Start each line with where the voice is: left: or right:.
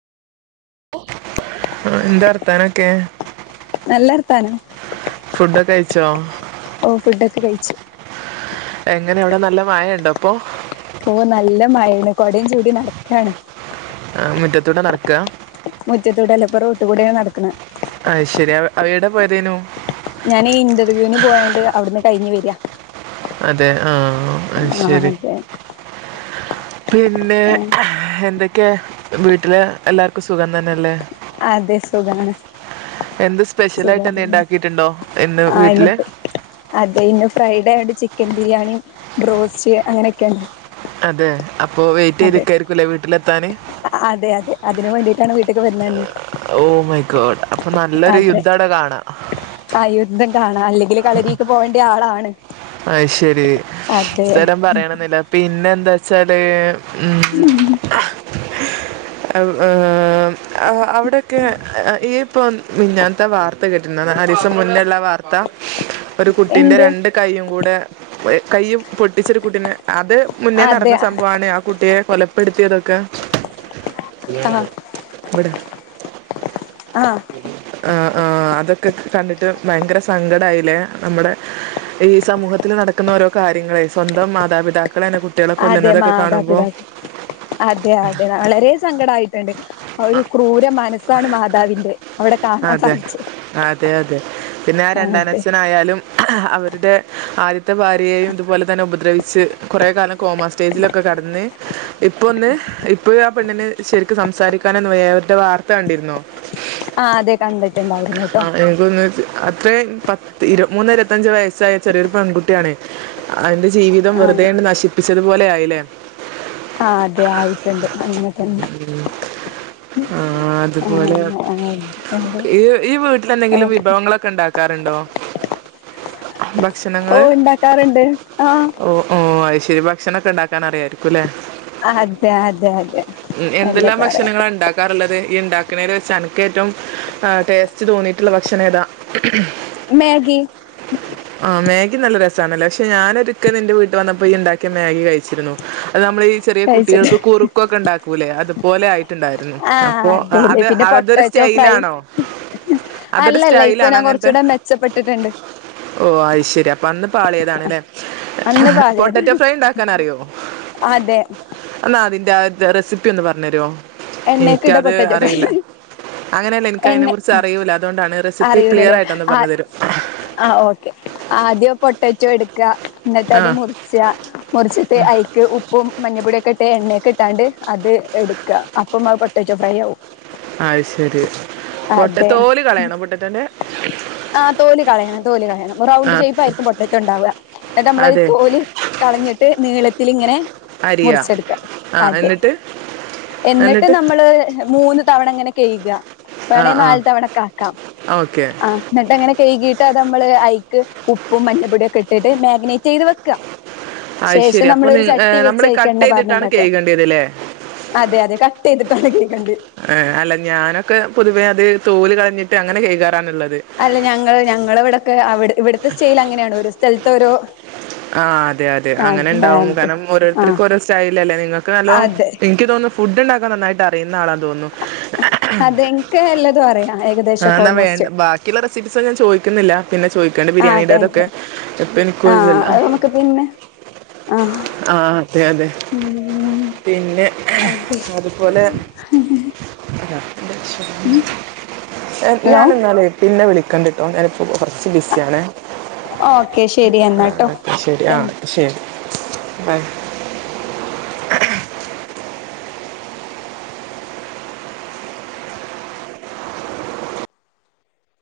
right: എന്താ അർഥാനൊക്കെ
left: നല്ല വർത്താനം
right: ഫുഡൊക്കെ അഴ ച്ച [unintelligible]
left: ഓ ഫുഡൊക്കെ കഴിച്ചു
right: എങ്ങനെ അവിടെ നല്ല മായ ഉണ്ടോ അപ്പൊ
left: ഓ നല്ല മഴണ് കൊടയും ചൂടി നടക്കാണ്
right: മുറ്റത്തോടെ നടക്കുക
left: മുറ്റത്തൂട് അല്ലപ്പുറ റോട്ട കൂടിയാണ് നടക്കുന്നത്
right: അ ശരി അവടെ പോയതേനു
left: ഞാൻ ഈ ഇന്റർവ്യൂവിന് പോയണ്ട് അവിടുന്ന് കഴിഞ്ഞഞ് വരിയാ
right: അതെ ആഹ
left: ആഹ അതെ
right: പിന്നെ എന്തൊക്കെയെ വീട്ടിൽ എല്ലാവർക്കും സുഖം തന്നെയല്ലേ
left: അതെ സുഖാണ്
right: എന്ത്
left: സുഖ
right: സ്പെഷ്യലായിട്ട് എന്തെങ്കിലും ഉണ്ടാക്കിയിട്ടുണ്ടോ ഇന്ന്
left: ആ
right: വീട്ടില്
left: അതെ ഇന്ന ഫ്രൈഡേ അ ചിക്കൻ ബിരിയാണി ബറോസ്റ്റ് അങ്ങനെയൊക്കെയണ്ട്
right: അതെ അപ്പൊ വെയിറ്റ് ചെയ്തക്കായിരിക്കുംല്ലേ വീട്ടിലെത്താാന്
left: ക്ക വന്നന്ന്
right: ഓ മൈക്കട്
left: അതെ ആ യുദ്ധം കാണല്ലേ കളലേക്ക് പോകേണ്ട ആളാണ് ആണ്
right: അ ശരി സ്ഥലം പറയണെന്നില്ല പിന്നെ എന്താ ശരി ഉ അവിടെ ക്കെ യീപ്പോ മിഞ്ഞാന്നത്തെ ആ വാർത്ത കേട്ടീര്ന്നൊ. നാലീസം മുന്നള്ള ആ വാർത്ത. ഒരു കുട്ടിന്റെ
left: എന്ത്
right: രണ്ട് കയ്യും കൂടെ ഏ കയ്യ് പൊട്ടിച്ചൊരു കുട്ടിനെ. അത് മുന്നേ
left: അതെ
right: നടന്ന സംഭവാണ് ആ കുട്ടിയെ കൊലപ്പെടുത്തിയതൊ ക്കാ
left: ആ
right: വട
left: ആ
right: ആഹ് അതൊക്കെ കണ്ടിട്ട് ഭയങ്കര സങ്കടായിലെ. നമ്മടെ ഈ സമൂഹത്തിൽ നടക്ക്ന്ന ഓരോ കാര്യങ്ങളെ. സ്വന്തം മാതാപിതാക്കളേണ് കു
left: അതെ മാതാപിതാക് ഴഅതെ അതെ വളരേ സങ്കടായി രണ്ട് ഒരു ക്രൂര മനസ്സാണ് മാതാവിന്റെ അവിടെ കാണാൻ
right: അതെ
left: സാധിച്ചത്
right: അതേ അതെ പിന്നെ ആ
left: അതെ
right: രണ്ടാനച്ഛനായാലും അവര്ടെ ആദ്യത്തെ ഭാര്യയേയും ഇതുപോലെ തന്നെ ഉപദ്രവിച്ച്. കുറേ കാലം കോമാ സ്റ്റേജിലൊക്കെ കടന്ന്. ഇപ്പൊ ഒന്ന് ഇപ്പൊയും ആ പെണ്ണിന് ശരിക്ക് സംസാരിക്കാനൊന്നു വേ അവര്ടെ വാർത്ത കണ്ടിരുന്നൊ
left: ആഹ് അതെ കണ്ടിട്ടുണ്ടായിരുന്നു ട്ടോ
right: ആഹ് എൻകൊന്ന് അത്രേ പ തിരു മൂന്നൊ ഇരുപത്തഞ്ചോ വയസ്സായ ചെറിയൊരു പെൺകുട്ടിയാണ്. അതിന്റെ ജീവിതം വെറുതേണ്ട് നശിപ്പിച്ചതുപോലെ ആയില്ലേ
left: ആഹ് അതെ ആയിട്ട്ണ്ട് അങ്ങൻ തന്നെ
right: ആ,
left: ആഹ് ന
right: ഇയ്യ് ഈ വീട്ടിലെന്തെങ്കിലും വിഭവങ്ങളൊക്കെ ഇണ്ടാ ക്കാറ്ണ്ടോ
left: ഓഹ് ഇണ്ടാക്കാറ്ണ്ട് ആഹ്
right: ഓ ഓ അത് ശരി ഭക്ഷണ ഒക്കെ ഉണ്ടാക്കാൻ അറിയായിരിക്കുംല്ലേ
left: ആ ഹദേ ഹദേ ഹദേ
right: ഉം എന്തെല്ലാം
left: എല്ലൊക്കെ അറിയാം
right: ഭക്ഷണങ്ങളാ ഉണ്ടാക്കാറുള്ളത് ഈ ഇണ്ടാക്ക്ണേല് വെച്ച് അനക്ക് ഏറ്റവും ആ ടേസ്റ്റ് തോന്നിയിട്ട്ള്ള ഭക്ഷണേതാ
left: മേഗി
right: ആ മാഗി നല്ല രസാണല്ലേ. പക്ഷെ ഞാനൊരുക്ക നിന്റെ വീട്ടി വന്നപ്പോ ഇയ്യ് ഇണ്ടാക്കിയ മാഗി കഴിച്ചിരുന്നു. അത് നമ്മളെ ഈ ചെറിയ
left: കഴിച്ചിട്ട്
right: കുട്ടികൾക്ക് കുറുക്കൊക്കെ ഇണ്ടാക്കൂല്ലേ അത് പോലെ ആയി ട്ട്ണ്ടായിരുന്നു
left: ആ
right: അപ്പോ ആ
left: അതെല്ലേ
right: അത്
left: പിന്നെ
right: അവര്ടൊരു
left: പൊട്ടാറ്റോ ഫ്രൈസ്
right: സ്റ്റൈലാണോ അതൊരു
left: അല്ലല്ല ഇപ്പൊ
right: സ്റ്റൈലാണൊ
left: ഞാൻ
right: അങ്ങൻത്തെ
left: കുറച്ചൂടെ മെച്ചപ്പെട്ടിട്ടുണ്ട്
right: ഓ അത് ശരി അപ്പൊ അന്ന് പാളിയതാണ്ലെ.
left: അന്ന്
right: പൊട്ടാറ്റോ
left: പാളിയതാണ്
right: ഫ്രൈ ഇണ്ടാക്കാനറിയോ?
left: അതെ
right: അതിന്റെ ആ ത് റെസിപ്പി ഒന്ന് പറഞ്ഞെരോ
left: എണ്ണേക്കിട്ട
right: എനിക്കത് അറിയില്ല. അങ്ങനെയല്ല ഇൻ
left: എണ്ണെ
right: ക്ലിയർ
left: അറിയൂലലെ.
right: ആയിട്ടൊന്ന് പറഞ്ഞു
left: ആഹ്
right: തരും
left: ആഹ് ഓക്കെ. ആദ്യം പൊ ട്ടചു എടുക്ക എന്നിട്ട്
right: ആ
left: അത് മുറിച്ചാ മുറിച്ചിട്ട് ഐക്ക് ഉപ്പും മഞ്ഞ പൊടിയൊക്കെ ഇ മറ്റേ എണ്ണയൊക്കെ ഇട്ടോണ്ട് അത് എടുക്കുക അപ്പം അത് പൊട്ടറ്റോഫ്രൈയാവും
right: അത് ശരി പൊട്ട
left: അതെ
right: തോല് കളയണം പൊട്ടറ്റൻ്റെ
left: ആ തോല്കളയണം തോല് കളയണം
right: ആ
left: റൗണ്ട് ഷേപ്പ് ആയിരിക്കും പൊട്ടറ്റോ ഉണ്ടാവുക എന്നിട്ട് നമ്മള്
right: അതെ
left: തോല് കളഞ്ഞിട്ട് നീളത്തി ഇതിലിങ്ങനെ
right: അരിയാ ആ എന്നിട്ട്
left: എന്നിട്ട് നമ്മള് മൂന്ന് തവണ അങ്ങനെ കഴിക
right: ആ
left: വേണേ
right: ആ
left: നാല് തവണ കാക്കാം
right: ഓക്കെ
left: ആ എന്നിട്ടങ്ങനെ കഴകിട്ട് അത് നമ്മള് ഐക്ക് ഉപ്പും മഞ്ഞപ്പൊടിയും ഒക്കെ ഇട്ടിട്ട് മാഗിനേറ്റ് ചെയ്ത് വെക്ക്ക
right: അത് ശെരി അപ്പൊ നി നമ്മള്
left: അയിക്ക്
right: കട്ട്
left: എണ്ണ
right: ചെയ്തിട്ടാണ്
left: പാർന്നുണ്ടാക്ക
right: കഴുകേണ്ടിയത് അല്ലെ
left: അതെ [unintelligible]
right: ആ അല്ല ഞാനൊക്കെ പൊതുവേ അത് തോല് കള
left: അല്ല ഞങ്ങള് ഞങ്ങള് ഇവിടെക്കെ ഇവിടത്തെ സ്റ്റേൽ അങ്ങനെയാണ് ഒരു സ്ഥല ത്തൊരു
right: ആ അതെ അതെ അങ്ങനെ ഉണ്ടാവും കാരണം
left: ആഹ്
right: ഓരോരുത്തർക്കും ഓരോ സ്റ്റൈല് അല്ലേ നിങ്ങൾക്ക് നല്ലോ
left: അതെ
right: എനിക്ക് തോന്നുന്നു ഫുഡ് ഒണ്ടാ നന്നായിട്ട് അറിയുന്ന ആളാന്ന് തോന്നും
left: അതെനിക്ക് എല്ലതും അറിയാം
right: ആ
left: ഏകദേശൊക്കെ
right: എന്നാ
left: ഓൾമോസ്റ്റ്
right: വേണ്ട ബാക്കിയുള്ള റെസിപ്പീസ ഞാൻ ചോദി നിക്കുന്നില്ല പിന്നെ ചോദിക്കാണ്ട്
left: ആഹ് താങ്ക്
right: ബിരിയാണിയുടെതെക്കെ
left: യു
right: ഇപ്പം എനിക്ക്
left: ആഹ്
right: ഒഴിവില്ല
left: അത് നമുക്ക് പിന്നെ ആഹ്
right: ആ അതെ അതെ
left: ഉം
right: പിന്നെ
left: അതെ
right: അതുപോലെ
left: ഹലോ
right: ഞാൻഎന്നാലെ പി എന്നെ വിളിക്കാണ്ടട്ടോ ഞാന്
left: ഓക്കെ ശരി
right: ആഹ്
left: എന്നാട്ടോ
right: ശരി ആ
left: താങ്ക് യു.
right: ശരി ഹായി